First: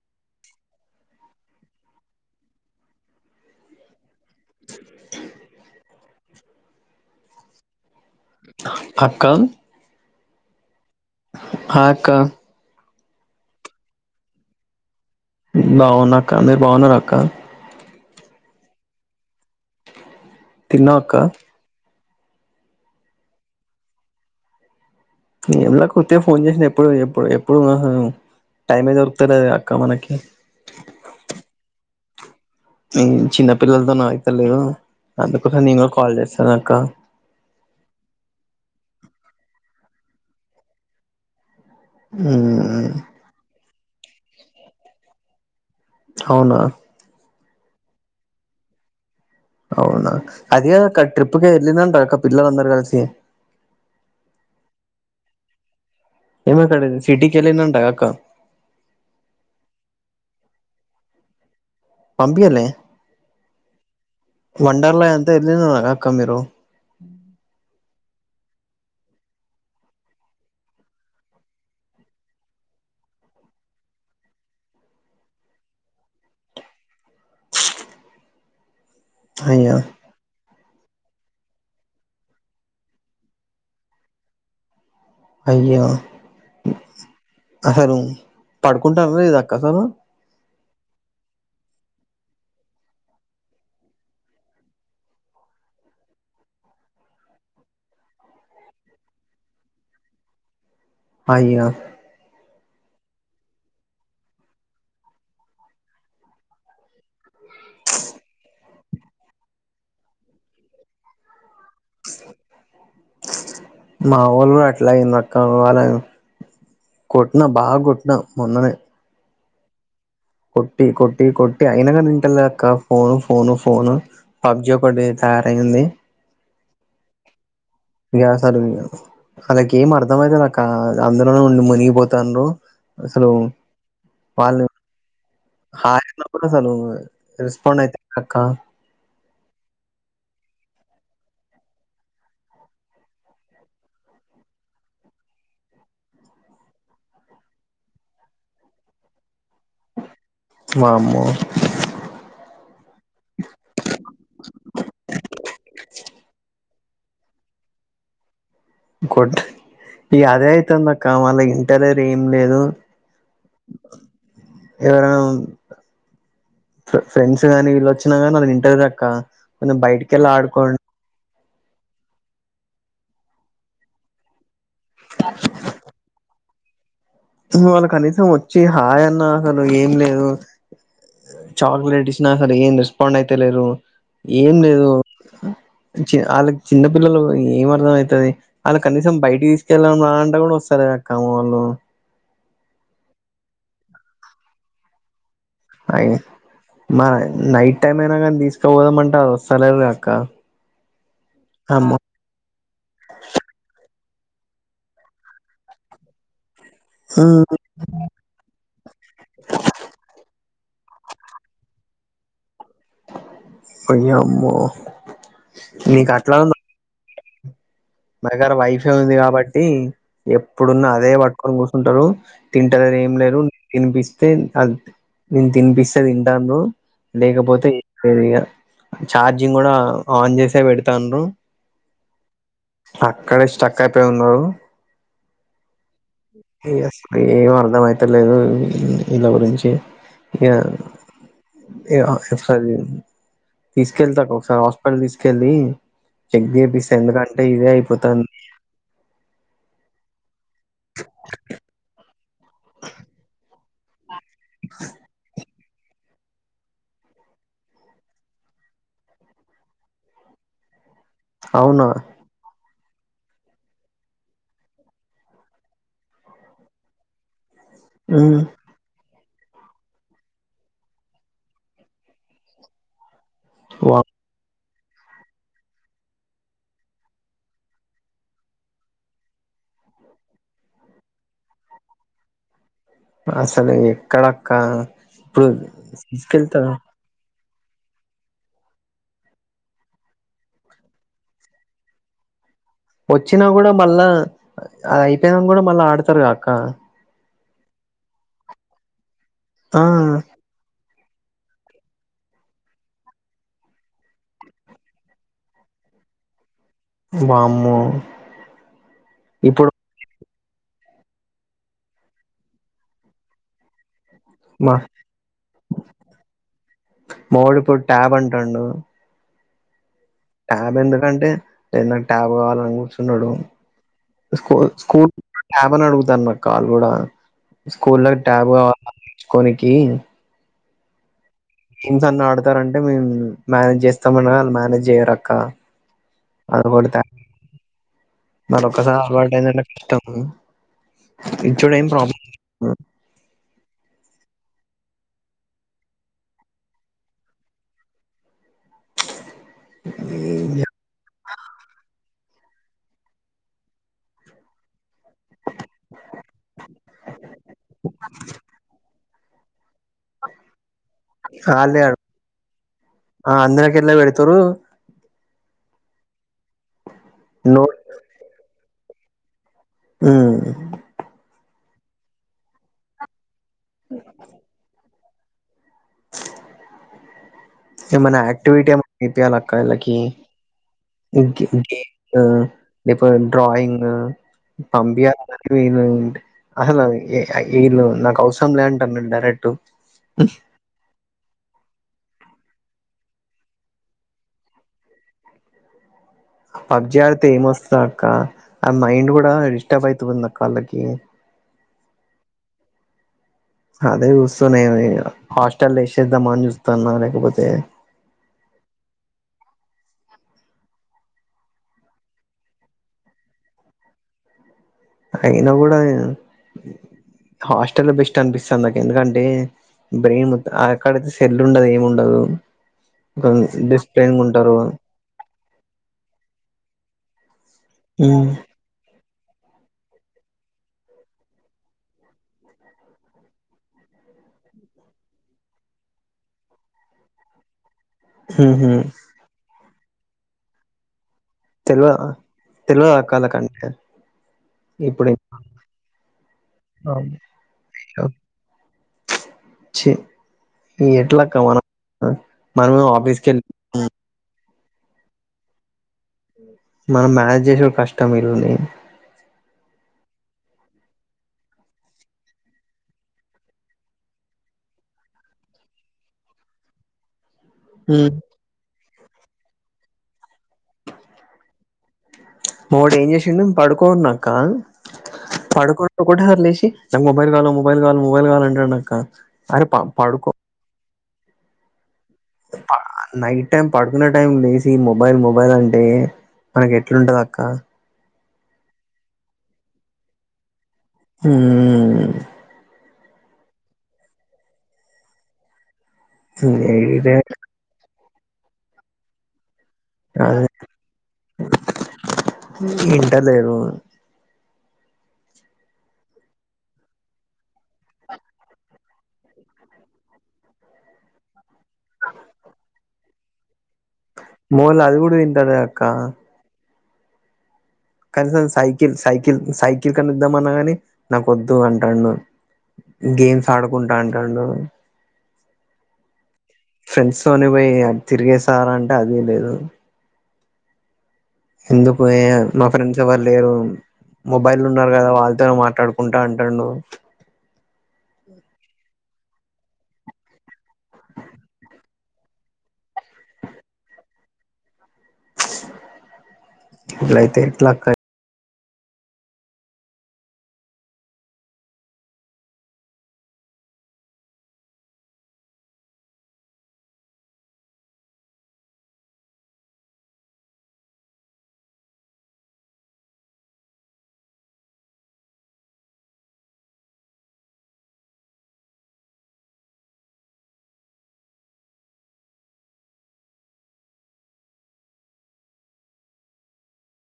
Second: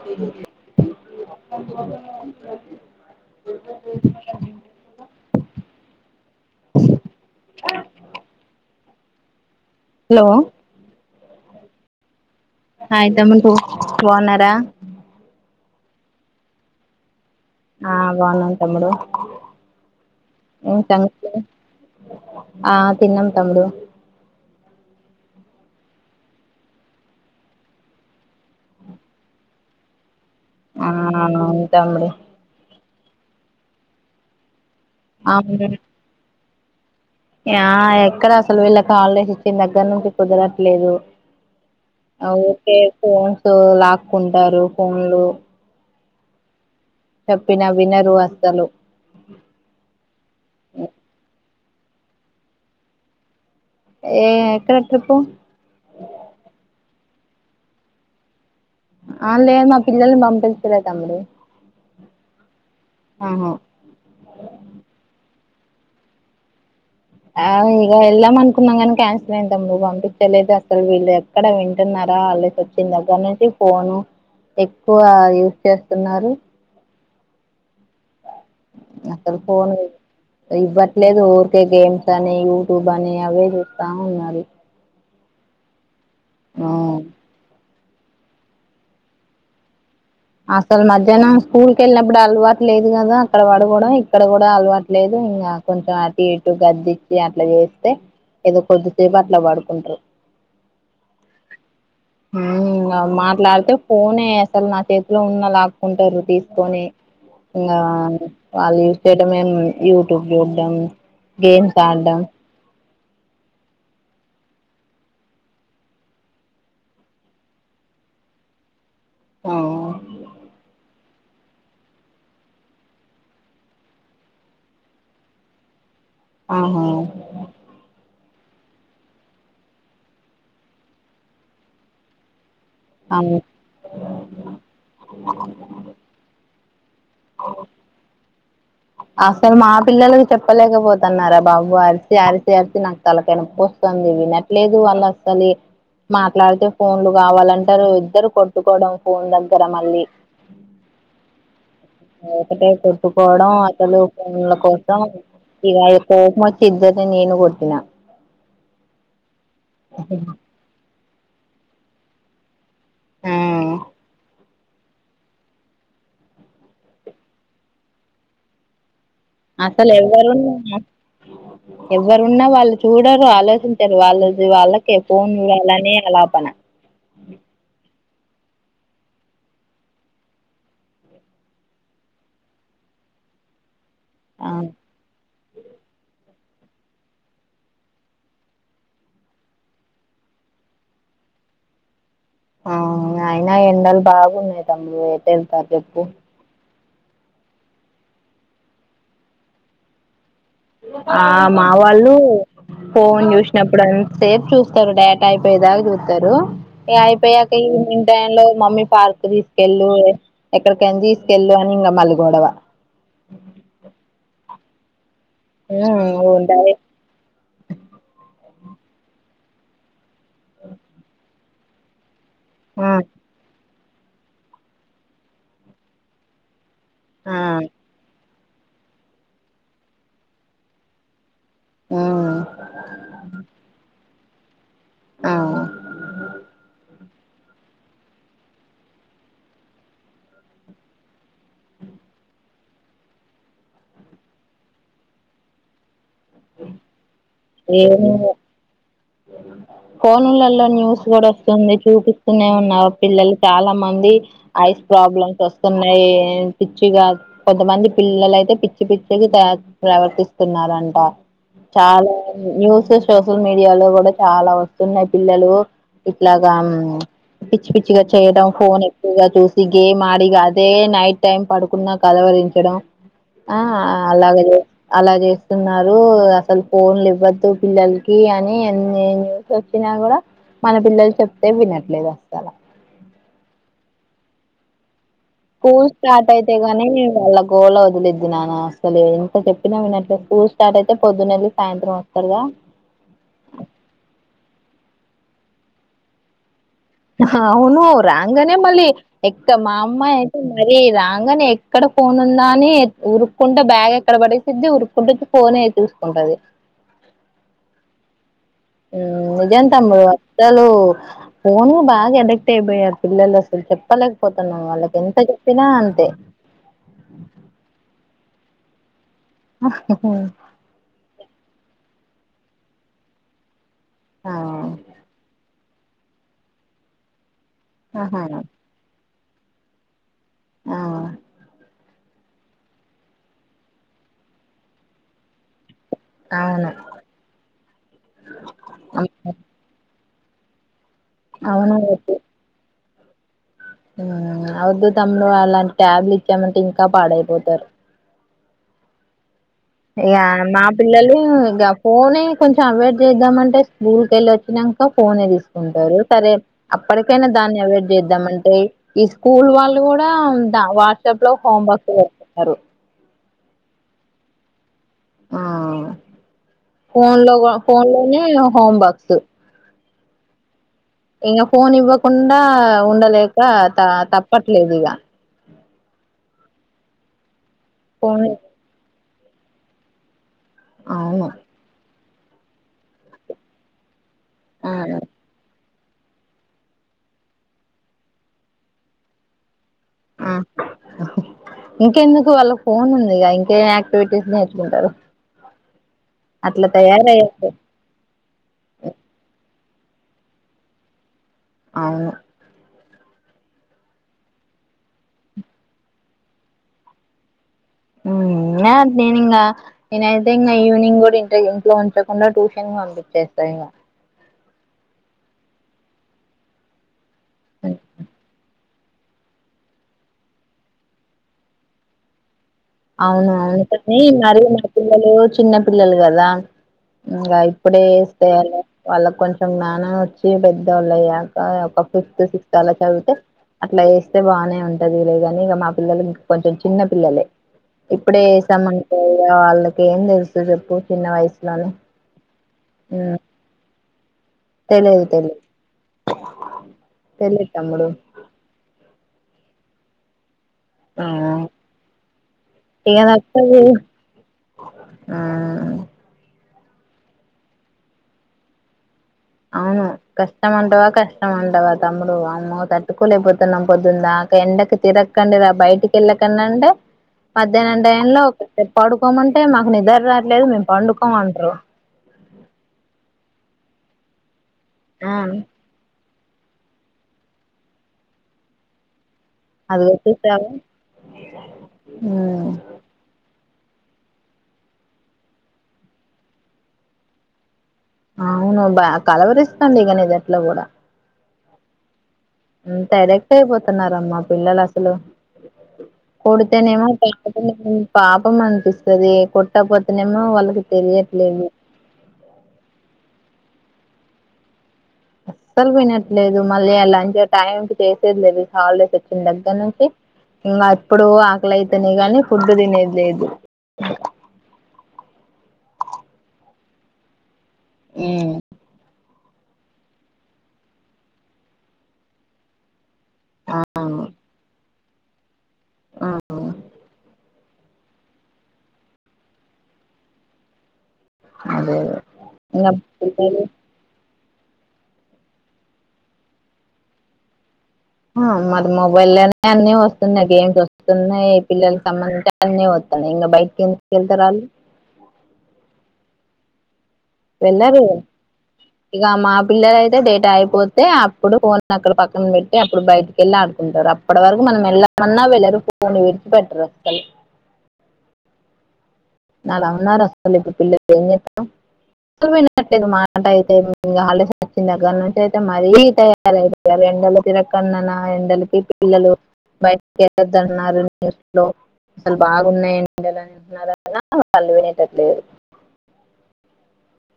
అ కక్క hello hi అక్క ఆ తమ్ముండు బావున్నారా బాగున్నా అక్క మీరు బాగున్నరా అక్క ఆ బాగున్నా తమ్ముడు ఏం తిన్నావ తంగ అక్క ఆ తిన్నాము తమ్ముడు ఇందాక కొర్తే ఫోన్ చేసిన ఎప్పుడు ఎప్పుడు ఎప్పుడు టైమే దొరుకుతంది అది అక్క మనకి ఆ అంతబడు ఉమ్ చిన్న పిల్లలతో నావైతే లేదు అందుకోస అవును నేను కూడా కాల్ చేస్తానఅక్క ఆ ఎక్కడ అసలు వీళ్ళకి హాలిడేస్ ఇచ్చిన దగ్గర నుంచి కుదరట్లేదు ఓకే ఉమ్, ఫోన్స్ లాక్కుంటరు ఫోన్లు అవునా చెప్పిన వినరు అసలు అవునా అది అక్క ట్రిప్కి వెళ్ళింద్రక్క పిల్లందరూ కలిసి ఏ ఎక్కడ ట్రిప్పు ఏమక్కడ సిటీకిలినంటగా అక్క ఆ లేదు మా పిల్లల్ని పంపిచలే తమ్ముడి పంపియలే ఆహా వండర్లయ అంత ఇలి అక్క మీరు ఆ ఇక వెళ్ళాం అనుకున్నాం కాని క్యాన్సిల్ అయిందాం నువ్వు పంపించలేదు అసలు వీళ్లే ఇక్కడ వింటున్నరా వాళ్ళ వచ్చిన దగ్గర నుంచి ఫోను ఎక్కువ యూజ్ చేస్తున్నారు అసల్ ఫోన్ అయ్యా ఇవ్వట్లేదు ఊరికే గేమ్స్ అని యూట్యూబ్ అని అవే చూస్తా ఉన్నారు అయ్యో అ అసలు పడుకుంటాను ఇది అక్క సార్ అసలు మధ్యానం స్కూల్కి వెళ్ళినప్పుడు అలవాటు లేదు కదా అక్కడ పడకోవడం ఇక్కడ కూడా అలవాటు లేదు ఇంకా కొంచెం అటు ఇటు గజిచ్చి అట్లా చేేస్తే ఏదో కొద్దిసేపు అట్ల పడుకుంటారు అయ్యో మాట్లాడితే ఫోనే అసలు నా చే [unintelligible] ఉన్న లాక్కుంటారు తీసుకొని ఇంగా వాళ్ళు చూసేయట మేము యూట్యూబ్ చూడడం గేమ్స్ ఆడం మా ఓలు కూడ అట్లాయింది అక్క వాళ్ళ కొట్టిన బాగ కొట్టినా మొన్ననే ఆ కొట్టి కొట్టి కొట్టి అయినగానీ ఇంతలేదక్క ఫోను ఫోను ఫోను పబ్జీ ఒకటీ తయారైంది ఆహా [unintelligible] అలాక ఏం అర్థం ఐతేలే అక్క అందులోనే ఉండి మునిగిపోత [unintelligible] అసలు అవును వాళ్ళు [unintelligible] రిస్పండ్ అయితేక్క అసలు మా పిల్లలకి చెప్పలేకపోతున్నార బాబు అరిసి అరిసి ఆరిసి నాకు తలకాయ్ నొప్పి వస్తంది విన లేదు వాళ్ళు అసలే మాట్లాడితే ఫోన్లు కావాలంటారు ఇద్దరు కొట్టుకోవడం ఫోన్ దగ్గర మళ్ళీ వామ్మో ఒకటే కొట్టుకోవడం అసలు భోమ్ముల కోసం ఇగ నాకు కోపం ఒచ్చి ఎందరిని నేను కొట్టిన ఇగ అదే అయితంది అక్క మాల ఇంటరర్ ఏం లేదు ఆ ఎవరైన ఫ్రెండ్స్ గానీ వీళ్ళు వచ్చినా కానీ అ ఇంటర్వూ అక్క కొంచెం అసలు బయటికెళ్ళి ఆడుకోండి [unintelligible] ఎవ్వరున్నా వాళ్ళు చూడరు ఆలోచించరు వాళ్ళు వాళ్ళకే ఫోన్ [unintelligible] ఆలాపన వాళ్ళు కనీసం వచ్చి హాయ్ అన్నా అసలు ఏం లేదు చాక్లెట్ ఇచ్చిన సరే ఏం రెస్పాండ్ అయితే లేరు ఆ ఏం లేదు చి వాళ్ళకి చిన్న పిల్లలు ఏం అర్థం అయితది వాళ్ళు కనీసం బయటకి తీసుకెళ్ళం రాంట కూడా వస్తారు కామ్మ వాళ్ళు ఆ అయిన ఎండలు బాగున్నాయి తమ్ముడు ఎట్ అయి మ నైట్ టైం అయినా కానీ తీసుకుపోదామంటే అది వస్తలేదు అక్క ఆ మా అమ్మో వాళ్ళు ఫోన్ చూసినప్పుడు అంత సేపు చూస్తరు డేట అయిపోయే దాక చూస్తరు ఇగ ఆయిపోయాక [unintelligible] టై లో మమ్మీ పార్క్ తీసుకెళ్ళు ఎక్కడికైన తీసుకెళ్ళు అని ఇంగ మల్లిగొడవ ఓయమ్మో ఉ ఉండాలి మాదగ్గర వైఫై ఉంది కాబట్టి ఎప్పుడున్న అదే పట్టుకొని కూర్చుంటరు ఆ తింటలేది ఏం లేరు తినిపిస్తే అది నేను తినిపిస్తే తింటాడ్రు ఆ లేకపోతే ఏం లేదు ఇగ చార్జింగ్ కూడా ఆన్ చేసే పెడతాడ్రు ఆ అక్కడే స్టక్ అయిపోయి ఉన్నారు ఆ ఇగసలు ఏం అర్ధంయితేలేదు ఇలా గురించి యద ఇగ ఒకసారి తీసుకెళ్తాకు ఒకసారి హాస్పిటల్ తీసుకెలి చెక్ జెపిస్తా ఎందుకు అంటే ఏమో ఫోనులల లో న్యూస్ కూడా వస్తుంది చూపిస్తూనే ఉన్నావు పిల్లలు చాలా మంది ఐస్ ప్రాబ్లమ్స్ వస్తున్నాయి పిచ్చిగా కొంతమంది పిల్లలైతే పిచ్చి పిచ్చిగా ప్రవర్తిస్తున్నారంట అవునా చాలా న్యూస్ సోషల్ మీడియాలో కూడా చాలా వస్తున్నాయి పిల్లలు ఇట్లాగా పిచ్చి పిచ్చిగా ఉమ్ చేయడం ఫోన్ గా చూసి గేమ్ ఆడిగా అదే నైట్ టైం పడుకున్నా కలవరించడం ఆ వా అలాగలే అలా చేస్తున్నారు అసలు ఫోన్లు ఎక్కు అవద్దు పిల్లలకి అని నే ఎన్ని చేపిన కూడా మన పిల్లలు చెప్తే వినట్లేదు అసల అసలు ఎక్కడక్క ఇప్పుడు స్కూల్ స్టార్ట్ అయితే తీసుకెళ్తారు గాని నేను వేళ్ళం గోళ వదిలేద్ది నాన్న అసలు ఎంత చెప్పినా వినట్లే స్కూల్ స్టార్ట్ అయితే పొద్దునేళ్ళీ సాయంత్రం వస్తారుగా వచ్చినా కూడా మళ్ళా అది అయిపోయినా కూడా మళ్ళా ఆడతారు గాక్క అవును రాంగనే మళ్ళీ ఎ మా ఆ అమ్మాయి అయితే మరి రాంగనే ఎక్కడ ఫోన్ ఉందా అని ఉరుక్కుంటే బ్యాగ్ ఎక్కడ పడేసిద్ది ఉరుక్కుంట వచ్చి ఫోన్ చూసుకుంటది వామ్మో నిజం ఇప్పుడు తమ్ముడు అసలు ఫోన్ బాగా అడిక్ట్ అయిపోయారు పిల్లలు అసలు చె చెప్పలేకపోతున్నాం మా వాళ్ళకి ఎంత చెప్పినా అంతే మా ఓడు ఇప్పుడు ట్యాబ్ అంటుండు ఆహ హు ట్యాబ్ ఎందుకంటే లేద్ నాకు ట్యాబ్ కావాలని కూర్చున్నాడు ఆ స్కూ స్కూల్ ట్యాబ్ అని అడుగుతాను మక్క వాళ్ళు కూడా స్కూల్ లోకి ఆహా ట్యాబ్ కావాల అన్ని ఇచ్చుకోనికి ఆ ఇంతన్న ఆడుతారంటే మేము మేనేజ్ చేస్తామనీ అనగా వాళ్ళు మేనేజ్ చేయరక్క అవును అరుకొడుతా మల్ల ఒకసారి అలవాటు అయింది అంటే కష్టం అవును ఇచ్చడు ఏం ప్రాబ్ల అవుద్దు తమ్ముడు అలాంటి ట్యాబ్లు ఇచ్చామంటే ఇంకా పాడైపోతారు ఇగ మా పిల్లలు గా ఫోనే కొంచెం అవాయిడ్ చేద్దామంటే స్కూల్ కెళ్ళొచ్చినాక ఫోనే తీసుకుంటారు సరే అప్పటికైనా దాన్ని అవాయిడ్ చేద్దామంటే ఈ స్కూల్ వాళ్ళు కూడా వాట్సాప్ లో హోమ్ ఆళ్ళే వర్క్ అడు పెడుతున్నారు ఆ అందరికి ఇట్లనే పెడుతున్నారు ఆ ఫోన్ లోగ నో ఫోన్ లోనే హోమ్ బక్స్ ఆ ఇంగా ఫోన్ ఇవ్వకుండా ఉండలేక త తప్పట్లేదు ఇగ ఏమన్నా ఫోన్ యాక్టివిటీ ఏమో ఇప్పియాలిక్క వీళ్ళకి అవును ఆ ఇప్పుడు డ్రయింగ్ ఆ పంపియాలి అందరికి మెయిను అసలు ఆ ఈ నాకు అవసరం లే అంటర్ నన్ను డైరెక్ట్ ఉ మ్ అ ఇంకెందుకు వాళ్ళ ఫోన్ ఉందిగా ఇంకేం యాక్టివిటీస్ నేర్చుకుంటారు అట్లా పబ్జి ఆడితే ఏమ్ తయారయ్యారు వస్తది అక్క ఆ మైండ్ కూడా డిస్టర్బ్ అయితుందక్క వాళ్ళకి అవును అదే చూస్తున్న ఎమైనా హాస్టల్ వేశేద్దామ్ అని చూస్తాన్నా లేకపోతే మ్మ్మ్ నినా నేనింగా నేనైతే ఇంగ ఈవినింగ్ కూడా ఇంటీ దగ్గర ఇంట్లో ఉంచకుండా ట్యూషన్ కంప్లీట్ చేస్తా ఇంగా అయినా కూడా ఎ హాస్టలే బెస్ట్ అనిపిస్తంది అక్క ఎందుకంటే బ్రెయిన్ అక్కడైతే సెల్లు ఉండదు ఏమి ఉండదు అవునవును డిసిప్లైన్ మరి ఉంటారు పిల్లలు చిన్న పిల్లలు కదా ఇంగ ఇప్పుడే వేస్తే ఎలా వాళ్ళకి కొంచెం జ్ఞానం వచ్చి పెద్దవాళ్ళు అయ్యాక ఒక ఫిఫ్త్ సిక్స్త్ అలా చదివుతే అట్లా వేస్తే బానే ఉంటది లేగాని ఇగ మా పిల్లలు ఇంక కొంచెం చిన్న పిల్లలు ఇప్పుడే ఉహు వేసామంటే ఇగ వాళ్ళకి ఏం తెలుసు చెప్పు చిన్న వయసుల వ్ అ తెల్వదా అక్కాల కంటే తెలియదు ఇప్పుడెమ్ తెలిదు ఆమ్ తెలియదు తమ్ముడు అ చి ఇ ఆ ఎట్లాక్క మనం అ మనము ఇగ ఆఫీస్కెలి తప్పదు ఆ మనం మ్యనేజ్ చేశుడు కష్టం ఇల్లుని అవును కష్టం అంటవా కష్టం అంటవా తమ్ముడు వమ్మో తట్టుకోలేకపోతున్నాం పొద్దున్ దాకా ఎండకి తిర క్కండి రా బయటికి వెళ్లకండి అంటే మధ్యాహ్నం టైం లో కాసేపు పడుకోమంటే మాకు నిద్ర రాట్లేదు మేము పండుకోమంటర్రు ప్చ్ మావోడు ఏం చేశిండు పడుకోన్నాక్క ఆ పడుకున్నాక లేచి ఒకటేసారి లేశి నాకు మొబైల్ కావల మొబైల్ కావాల మొబైల్ కావాల అంటుండక్క అది వచ్చేస్తాది పా నై అంటే పడుకున్న టైం లేసి మొబైల్ మొబైల్ అంటే మనకి ఎట్లుంటది అక్క అవును బా కలవరిస్తూండు ఇగ నిదట్లో కూడా ఉమ్ మ్ ఉమ్ అడిక్ట్ అయిపోతున్నారమ్మా పిల్లలు కొడితేనేమో ఇదే ఉమ్ మ్ పాపం అనిపిస్తది కొట్టకపోతేనేమో వాళ్ళకి తెలియట్లేదు ఇంట లేరు అస్సలు వినట్లేదు మళ్ళీ ఆ లంచ్ టైం కి చేసేది లేదు హాలిడేస్ వచ్చిన దగ్గర నుంచి ఇంగా అప్పుడు ఆకలైతేనే గానీ ఫుడ్డు తినేది లేదు మా వొళ్ళు అది కూడా తింటలేరు అక్క కనీసం సైకిల్ సైకిల్ సై కెలుద్దాం అన్నా కాని నాకు వద్దు అంటాడు గేమ్స్ ఆ ఆడుకుంటా అంటాడు ఆ అ ఫ్రెండ్స్తోనే పోయి తిరిగేశార అంటే అది లేదు అదే అదే ఎందుకు ఎ మా ఇంకా ఫ్రెండ్స్ ఎవరు లేరు మొబైల్ లో ఉన్నారు కదా వాళ్ళతోనే మాట్లాడుకుంటా అంటుండు మరి మొబైల్లొనే అన్ని వస్తున్నాయి గేమ్స్ వస్తున్నాయి పిల్లల సంబంధించి అని వస్తున్నాయ్ ఇంక బయటకి ఎందుకు వెళ్తారు ఆళ్లు ఇట్ల వెళ్లారు గద ఇక మా పిల్లలైతే డేటా అయిపోతే అప్పుడు ఫోన్ అక్కడ పక్కన పెట్టి అప్పుడు బయటకి వెళ్ళి ఆడుకుంటారు అప్పటి వరకు మనం వెళ్ళమన్నా వెళ్ళరు ఫోన్ విడిచి పెట్టరు అసలు ఎలా ఉన్నారు అసలు ఇప్పుడు పిల్లలు ఎం చేస్తాం అసలు వినట్లేదు మాట అయితే హాలిడేస్ వచ్చిన దగ్గర నుంచి అయితే మరీ తయా రయారు ఎండలో తిరక్కండి నానా ఎండలకి పిల్లలు బయటికి వెళ్ళొదు అన్నారు ఇంట్లో అసలు బాగున్నాయండి ఎండలంటున్నారు ఐన వాళ్ళు వినేటట్టు లేరు